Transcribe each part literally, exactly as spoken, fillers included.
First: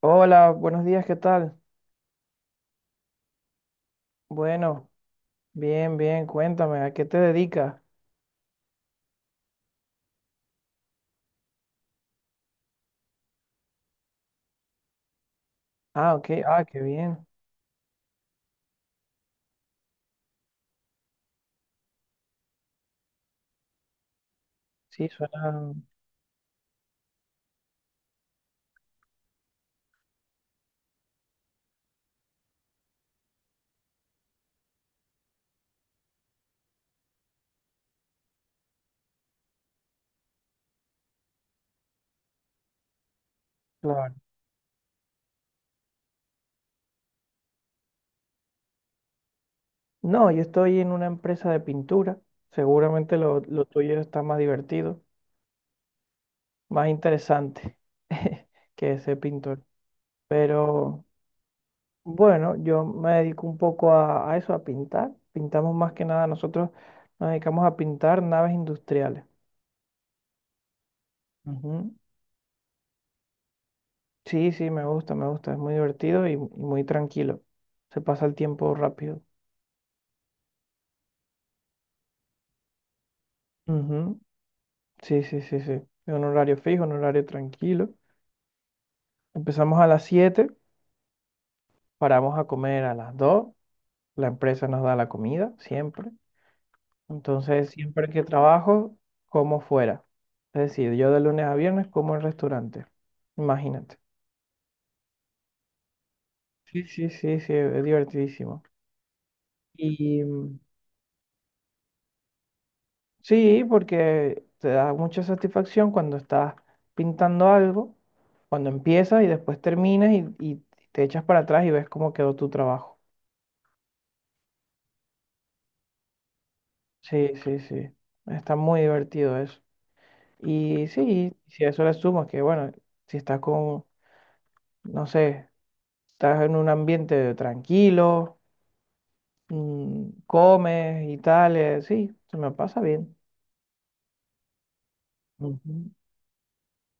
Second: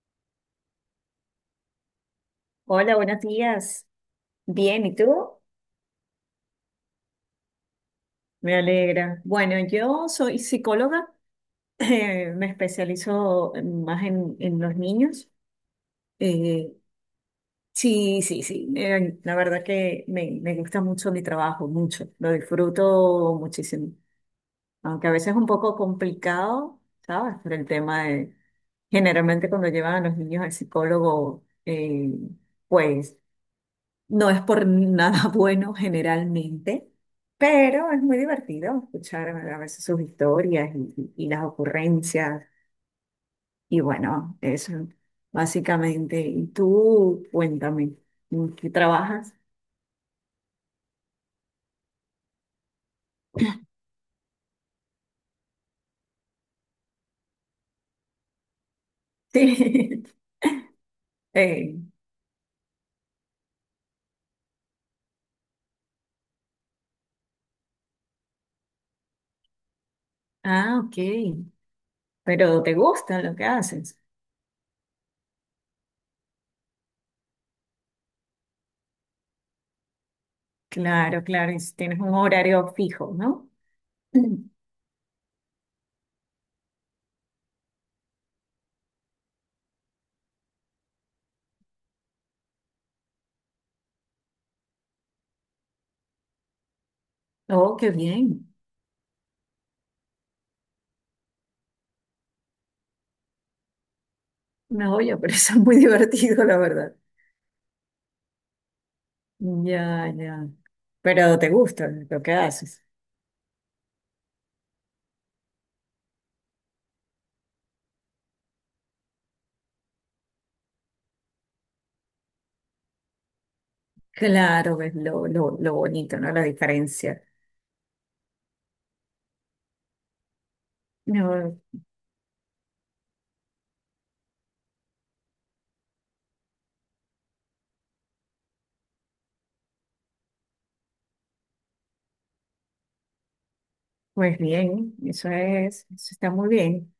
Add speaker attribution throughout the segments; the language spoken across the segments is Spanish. Speaker 1: Hola, buenos días, ¿qué tal?
Speaker 2: Hola, buenos días. Bien,
Speaker 1: Bueno,
Speaker 2: ¿y tú?
Speaker 1: bien, bien, cuéntame, ¿a qué te dedicas?
Speaker 2: Me alegra. Bueno, yo soy psicóloga, eh, me especializo más en, en los niños.
Speaker 1: Ah, ok, ah,
Speaker 2: Eh,
Speaker 1: qué bien.
Speaker 2: sí, sí, sí. eh, la verdad que me, me gusta mucho mi trabajo, mucho. Lo disfruto muchísimo. Aunque
Speaker 1: Sí,
Speaker 2: a veces es un
Speaker 1: suena
Speaker 2: poco complicado, ¿sabes? Por el tema de, generalmente cuando llevan a los niños al psicólogo, eh, pues no es por nada, bueno, generalmente, pero es muy divertido escuchar a veces sus historias y, y las ocurrencias. Y
Speaker 1: claro.
Speaker 2: bueno, eso básicamente. Y tú, cuéntame, ¿en qué trabajas?
Speaker 1: No, yo estoy en una empresa de pintura. Seguramente lo, lo tuyo está más divertido, más interesante que ser pintor.
Speaker 2: Sí.
Speaker 1: Pero
Speaker 2: Eh,
Speaker 1: bueno, yo me dedico un poco a, a eso, a pintar. Pintamos más que nada, nosotros nos dedicamos a pintar naves industriales.
Speaker 2: ah, ok.
Speaker 1: Ujú.
Speaker 2: Pero te gusta lo que haces.
Speaker 1: Sí, sí, me gusta, me gusta. Es muy divertido y, y muy tranquilo. Se pasa el tiempo rápido.
Speaker 2: Claro, claro. Y si tienes un horario fijo, ¿no?
Speaker 1: Ujú. Sí, sí, sí, sí. Es un horario fijo, un horario tranquilo. Empezamos a las siete, paramos a comer a las dos. La empresa nos da la comida, siempre. Entonces,
Speaker 2: Oh, qué
Speaker 1: siempre que
Speaker 2: bien.
Speaker 1: trabajo, como fuera. Es decir, yo de lunes a viernes como en restaurante. Imagínate.
Speaker 2: No, oye, pero eso es muy divertido, la
Speaker 1: Sí,
Speaker 2: verdad.
Speaker 1: sí, sí, sí, es divertidísimo.
Speaker 2: Ya,
Speaker 1: Y,
Speaker 2: ya.
Speaker 1: mm,
Speaker 2: Pero te gusta lo que haces.
Speaker 1: sí, porque te da mucha satisfacción cuando estás pintando algo, cuando empiezas y después terminas y, y te echas para atrás y ves cómo quedó tu trabajo.
Speaker 2: Claro, ves lo, lo, lo bonito, ¿no? La diferencia.
Speaker 1: Sí, sí, sí. Está muy divertido eso. Y sí,
Speaker 2: No,
Speaker 1: si a eso le sumas que, bueno, si estás con, no sé, estás en un ambiente tranquilo, mm, comes y tal, eh, sí, se me pasa bien.
Speaker 2: pues bien, eso es,
Speaker 1: Ujú.
Speaker 2: eso está muy bien.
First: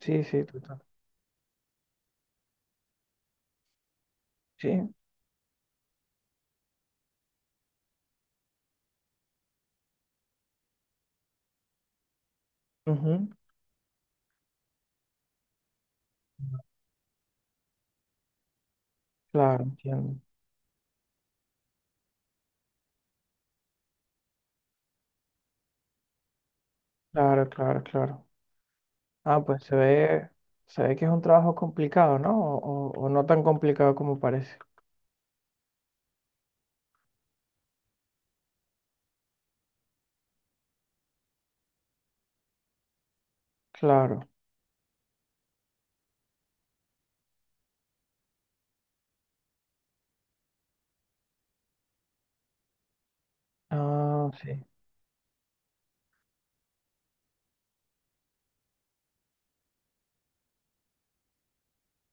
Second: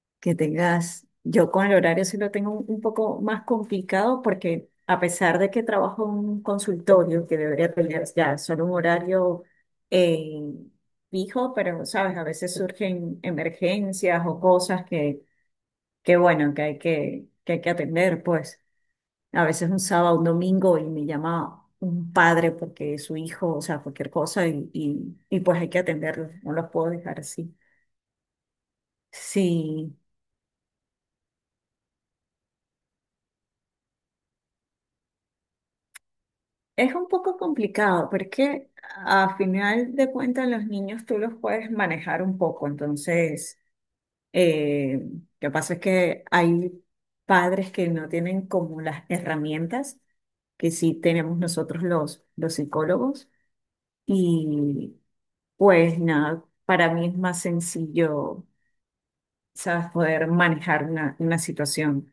Speaker 1: Sí,
Speaker 2: Que
Speaker 1: sí, total.
Speaker 2: tengas, yo con el horario sí lo tengo un, un poco más complicado porque
Speaker 1: Sí,
Speaker 2: a pesar de que trabajo en un consultorio que debería tener ya solo un horario eh, fijo, pero sabes, a veces surgen
Speaker 1: ujú,
Speaker 2: emergencias o cosas que, que bueno, que hay que, que hay que atender, pues. A
Speaker 1: claro,
Speaker 2: veces un sábado,
Speaker 1: entiendo.
Speaker 2: un domingo y me llama un padre porque su hijo, o sea, cualquier cosa y, y, y pues hay que atenderlos, no los puedo dejar
Speaker 1: Claro,
Speaker 2: así.
Speaker 1: claro, claro. Ah, pues se
Speaker 2: Sí,
Speaker 1: ve, se ve que es un trabajo complicado, ¿no? O, o- o no tan complicado como parece.
Speaker 2: es un poco complicado, pero es que a final de cuentas los niños tú los puedes manejar un poco, entonces
Speaker 1: Claro.
Speaker 2: eh, lo que pasa es que hay padres que no tienen como las herramientas que sí tenemos nosotros los, los psicólogos.
Speaker 1: Ah, sí.
Speaker 2: Y pues nada, para mí es más sencillo, sabes, poder manejar una, una situación.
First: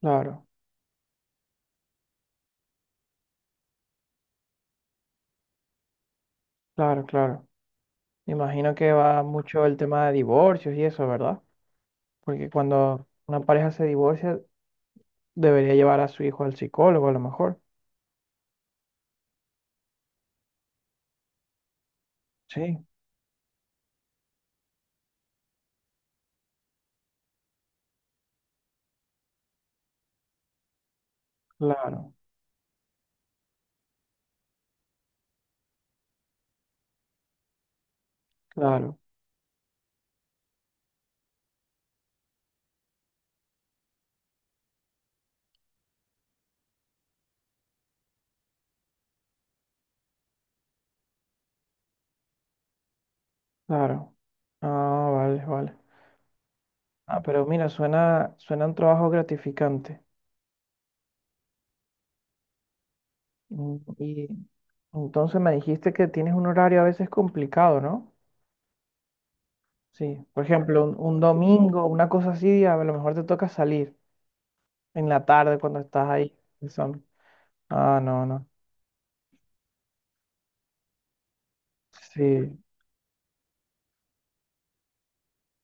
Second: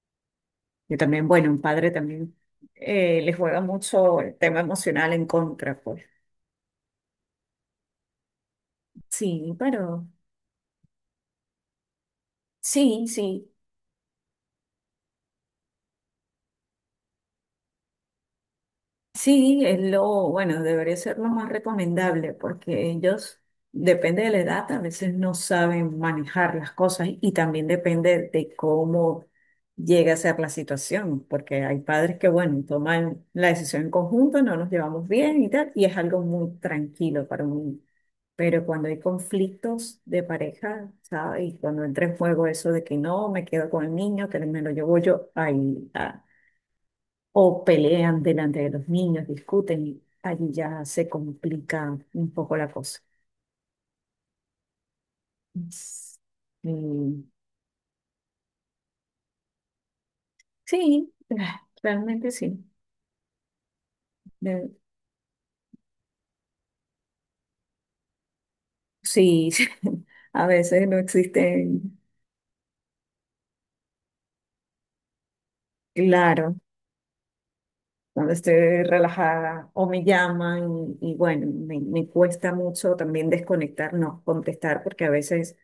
Speaker 1: Claro,
Speaker 2: Yo también, bueno, un padre también eh, le juega mucho el tema emocional en contra, pues.
Speaker 1: claro, claro. Imagino que va
Speaker 2: Sí,
Speaker 1: mucho el tema
Speaker 2: pero
Speaker 1: de divorcios y eso, ¿verdad? Porque
Speaker 2: sí,
Speaker 1: cuando una
Speaker 2: sí.
Speaker 1: pareja se divorcia, debería llevar a su hijo al psicólogo a lo mejor.
Speaker 2: Sí, es lo, bueno, debería ser lo más recomendable
Speaker 1: Sí,
Speaker 2: porque ellos, depende de la edad, a veces no saben manejar las cosas y también depende de cómo llega a ser la situación, porque hay
Speaker 1: claro,
Speaker 2: padres que, bueno, toman la decisión en conjunto, no nos llevamos bien y tal, y es algo muy tranquilo para un niño. Pero cuando
Speaker 1: claro,
Speaker 2: hay conflictos de pareja, ¿sabes? Y cuando entra en juego eso de que no, me quedo con el niño, que me lo llevo yo, ahí, o pelean delante de los niños, discuten y allí ya se complica un poco la cosa.
Speaker 1: claro. Ah, vale, vale.
Speaker 2: Es-
Speaker 1: Ah,
Speaker 2: mm,
Speaker 1: pero mira, suena, suena un trabajo gratificante.
Speaker 2: sí, ah, realmente sí.
Speaker 1: Mm, Y
Speaker 2: De-
Speaker 1: entonces me dijiste que tienes un horario a veces complicado, ¿no?
Speaker 2: sí,
Speaker 1: Sí, por
Speaker 2: a
Speaker 1: ejemplo,
Speaker 2: veces
Speaker 1: un,
Speaker 2: no
Speaker 1: un domingo,
Speaker 2: existen,
Speaker 1: una cosa así, a lo mejor te toca salir en la tarde cuando estás ahí.
Speaker 2: claro,
Speaker 1: El sol. Ah, no,
Speaker 2: cuando
Speaker 1: no.
Speaker 2: estoy relajada o me llaman y, y bueno, me, me cuesta
Speaker 1: Sí,
Speaker 2: mucho también desconectar, no contestar, porque a veces,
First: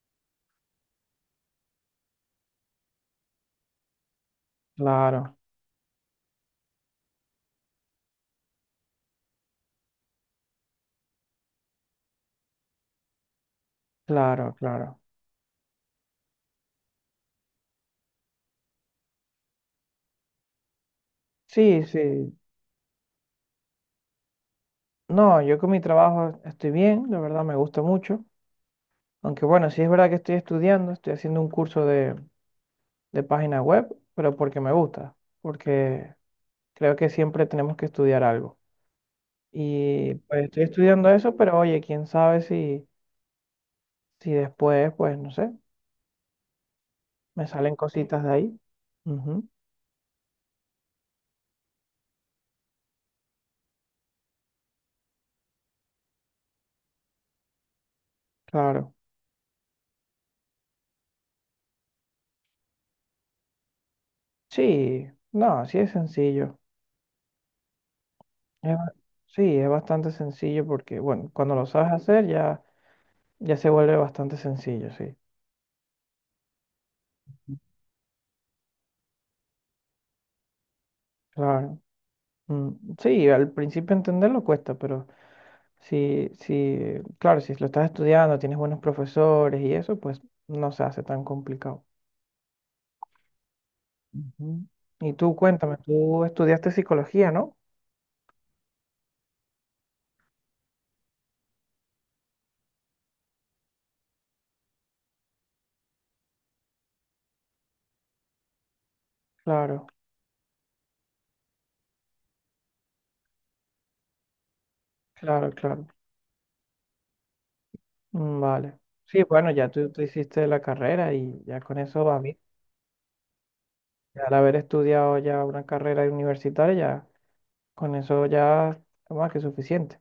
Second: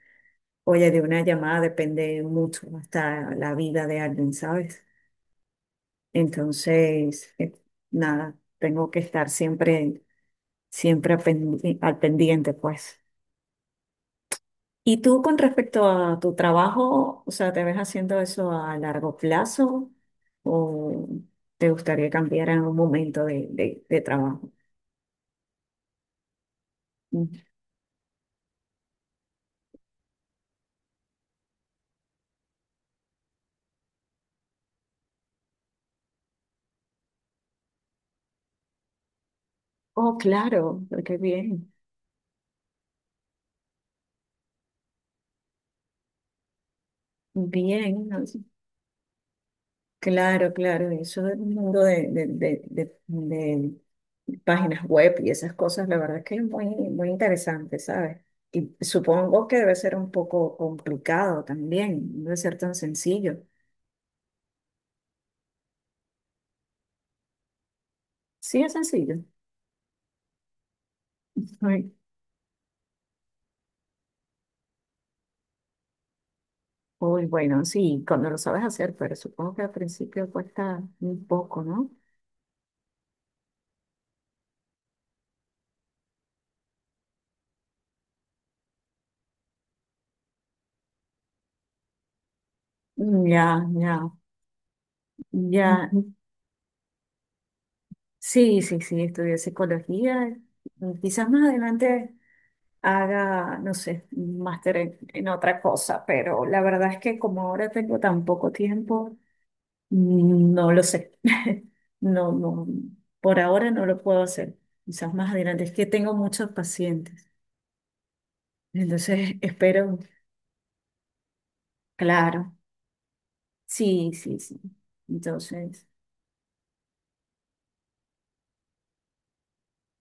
Speaker 2: oye, de una llamada depende mucho hasta la vida de alguien, ¿sabes?
Speaker 1: claro,
Speaker 2: Entonces, eh, nada, tengo que estar siempre, siempre al pendi- al pendiente, pues.
Speaker 1: claro,
Speaker 2: ¿Y
Speaker 1: claro.
Speaker 2: tú con respecto a tu trabajo, o sea, te ves haciendo eso a largo plazo o te
Speaker 1: Sí,
Speaker 2: gustaría
Speaker 1: sí.
Speaker 2: cambiar en algún momento de, de- de trabajo?
Speaker 1: No, yo con mi trabajo estoy bien, la
Speaker 2: Mm.
Speaker 1: verdad me gusta mucho. Aunque bueno, sí es verdad que estoy estudiando, estoy haciendo un curso de, de página web, pero porque me gusta, porque creo que siempre tenemos que estudiar algo. Y
Speaker 2: Oh,
Speaker 1: pues estoy
Speaker 2: claro,
Speaker 1: estudiando
Speaker 2: qué
Speaker 1: eso, pero
Speaker 2: bien,
Speaker 1: oye, quién sabe si, si después, pues no sé. Me salen
Speaker 2: bien.
Speaker 1: cositas de ahí. Ujú,
Speaker 2: Claro, claro, y eso del mundo de, de, de, de- de páginas web y esas cosas, la verdad es que es muy, muy interesante, ¿sabes? Y
Speaker 1: claro.
Speaker 2: supongo que debe ser un poco complicado también, no debe ser tan sencillo.
Speaker 1: Sí, no, sí es sencillo.
Speaker 2: Sí, es
Speaker 1: Es ba-
Speaker 2: sencillo.
Speaker 1: sí, es bastante sencillo porque, bueno, cuando lo sabes
Speaker 2: Uy,
Speaker 1: hacer ya, ya se vuelve bastante sencillo, sí.
Speaker 2: uy, bueno, sí, cuando lo sabes hacer, pero supongo que al principio cuesta un poco,
Speaker 1: Claro.
Speaker 2: ¿no?
Speaker 1: Mm, sí, al principio entenderlo cuesta, pero si, si, claro, si lo estás estudiando, tienes buenos profesores y eso, pues no se hace tan complicado.
Speaker 2: Mm, ya, ya,
Speaker 1: Ujú. Y tú cuéntame,
Speaker 2: ya. Ujú.
Speaker 1: tú estudiaste psicología, ¿no?
Speaker 2: Sí, sí, sí, estudié psicología. Quizás más adelante haga, no sé, un máster en, en otra cosa, pero la verdad es que como ahora tengo tan poco tiempo,
Speaker 1: Claro,
Speaker 2: mm, no lo sé. No, no, por ahora no lo puedo hacer. Quizás más
Speaker 1: claro,
Speaker 2: adelante, es que
Speaker 1: claro.
Speaker 2: tengo muchos pacientes.
Speaker 1: Mm, vale. Sí,
Speaker 2: Entonces,
Speaker 1: bueno, ya tú,
Speaker 2: espero,
Speaker 1: tú hiciste la carrera y ya con eso va bien.
Speaker 2: claro. Sí,
Speaker 1: Ya al
Speaker 2: sí,
Speaker 1: haber
Speaker 2: sí.
Speaker 1: estudiado ya una
Speaker 2: Entonces,
Speaker 1: carrera universitaria, ya con eso ya es más que suficiente.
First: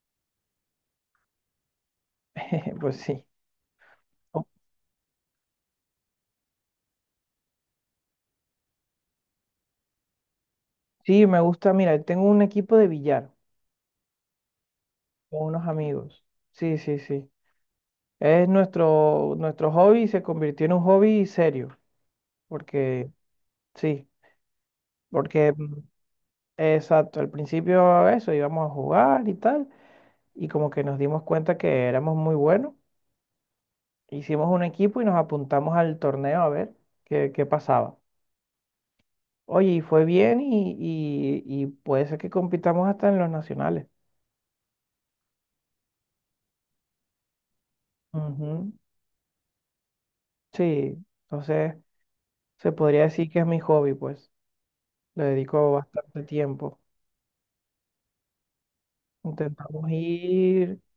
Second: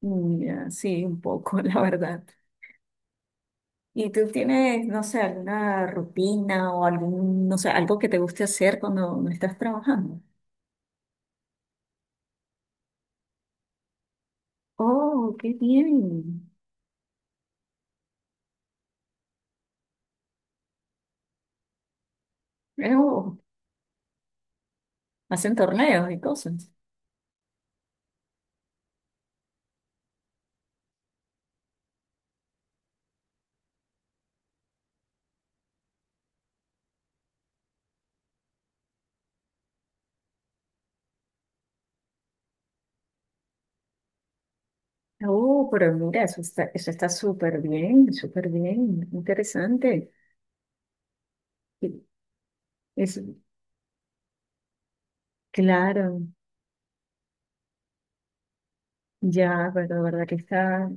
Speaker 2: mm, ya, sí, un poco, la verdad.
Speaker 1: Pues sí.
Speaker 2: ¿Y tú
Speaker 1: Oh,
Speaker 2: tienes, no sé, alguna rutina o algún, no sé, algo que te guste hacer cuando no estás trabajando?
Speaker 1: sí, me gusta, mira, tengo un equipo de billar
Speaker 2: Oh,
Speaker 1: con
Speaker 2: qué
Speaker 1: unos amigos.
Speaker 2: bien.
Speaker 1: Sí, sí, sí. Es nuestro, nuestro hobby se convirtió en un hobby serio. Porque,
Speaker 2: Uh,
Speaker 1: sí, porque,
Speaker 2: hacen
Speaker 1: mm,
Speaker 2: torneos y cosas.
Speaker 1: exacto, al principio eso, íbamos a jugar y tal, y como que nos dimos cuenta que éramos muy buenos. Hicimos un equipo y nos apuntamos al torneo a ver qué, qué pasaba. Oye, y fue bien y, y- y puede ser que compitamos hasta en los nacionales.
Speaker 2: Oh, pero mira, eso está, eso está súper bien, súper
Speaker 1: Ujú.
Speaker 2: bien, interesante.
Speaker 1: Sí, entonces
Speaker 2: Y-
Speaker 1: se podría
Speaker 2: es,
Speaker 1: decir que es mi hobby, pues. Le dedico
Speaker 2: claro,
Speaker 1: bastante tiempo.
Speaker 2: ya,
Speaker 1: Intentamos
Speaker 2: pero de verdad que
Speaker 1: ir
Speaker 2: está,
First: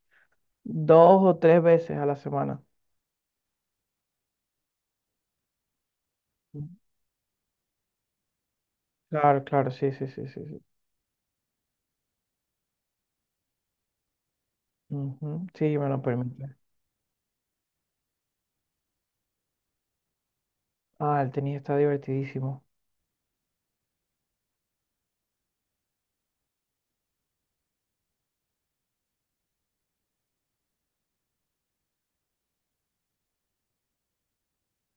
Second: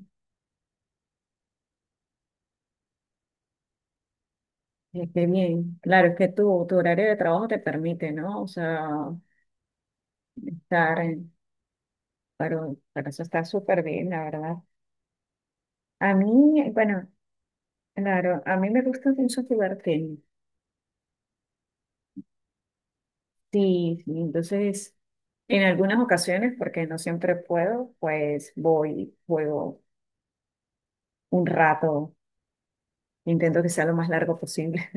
Speaker 1: dos o tres veces a la semana.
Speaker 2: eh, qué bien. Claro, es que tu,
Speaker 1: Mm.
Speaker 2: tu horario de trabajo te permite, ¿no? O sea,
Speaker 1: Claro, claro, sí, sí, sí, sí, sí.
Speaker 2: estar, en- pero, pero eso está súper bien, la verdad.
Speaker 1: Ujú. Sí, me lo
Speaker 2: A
Speaker 1: permite.
Speaker 2: mí, bueno, claro, a mí me gusta mucho jugar tenis.
Speaker 1: Ah, el tenis está divertidísimo.
Speaker 2: Sí, sí, entonces, en algunas ocasiones, porque no siempre puedo, pues voy, juego un rato. Intento que sea lo más largo posible,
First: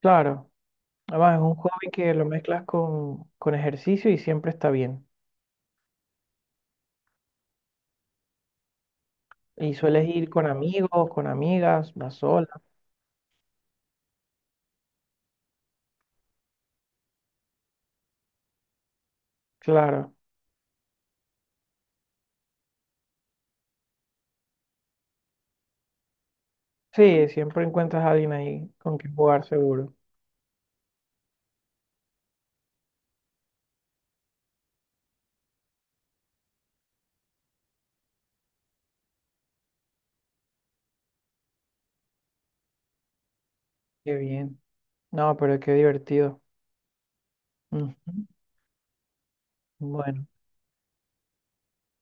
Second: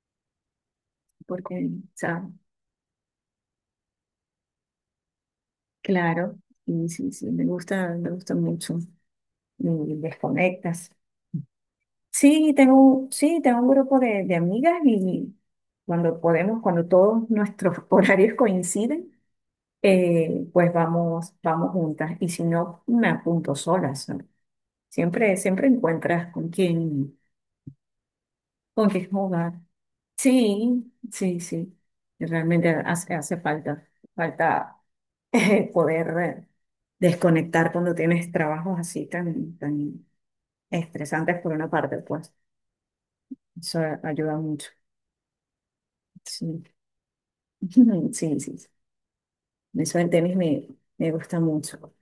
Speaker 1: Claro. Además, es un
Speaker 2: porque, o
Speaker 1: hobby que lo
Speaker 2: sea,
Speaker 1: mezclas con, con ejercicio y siempre está bien.
Speaker 2: claro, y sí, sí, me gusta, me gusta mucho.
Speaker 1: Y
Speaker 2: Y
Speaker 1: sueles ir con
Speaker 2: desconectas.
Speaker 1: amigos, con amigas, vas sola.
Speaker 2: Sí, tengo, sí, tengo un grupo de, de amigas y cuando podemos, cuando todos nuestros horarios coinciden,
Speaker 1: Claro.
Speaker 2: eh, pues vamos, vamos juntas. Y si no, me apunto solas. ¿No? Siempre, siempre encuentras con quién,
Speaker 1: Sí, siempre encuentras a alguien ahí
Speaker 2: con
Speaker 1: con
Speaker 2: quién
Speaker 1: quien jugar
Speaker 2: jugar.
Speaker 1: seguro.
Speaker 2: Sí, sí, sí. Realmente hace, hace falta, falta poder eh, desconectar cuando tienes trabajos así tan, tan estresantes por una parte, pues eso
Speaker 1: Qué
Speaker 2: ayuda
Speaker 1: bien.
Speaker 2: mucho.
Speaker 1: No, pero qué divertido.
Speaker 2: Sí,
Speaker 1: Ujú.
Speaker 2: sí, sí, sí. Eso del
Speaker 1: Bueno,
Speaker 2: tenis me, me gusta mucho.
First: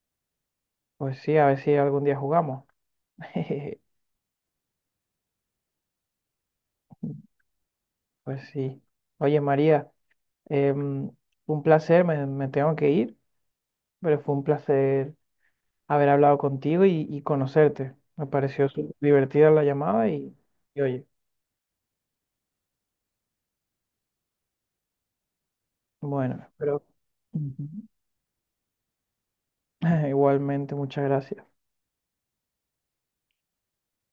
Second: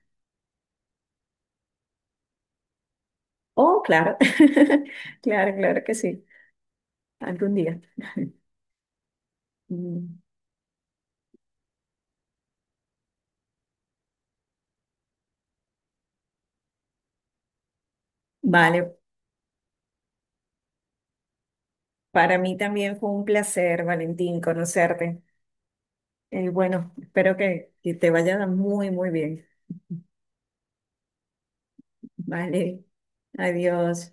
Speaker 1: pues sí, a ver si algún día jugamos.
Speaker 2: Oh, claro, claro, claro que sí, algún día.
Speaker 1: Pues sí. Oye, María,
Speaker 2: Mm,
Speaker 1: em, un placer, me, me tengo que ir, pero fue un placer haber hablado contigo y, y conocerte. Me pareció súper
Speaker 2: vale,
Speaker 1: divertida la llamada y, y oye.
Speaker 2: para mí también fue un placer, Valentín, conocerte.
Speaker 1: Bueno,
Speaker 2: Eh,
Speaker 1: pero
Speaker 2: bueno, espero que,
Speaker 1: ujú,
Speaker 2: que te vaya muy, muy bien.
Speaker 1: igualmente, muchas gracias.
Speaker 2: Vale, adiós.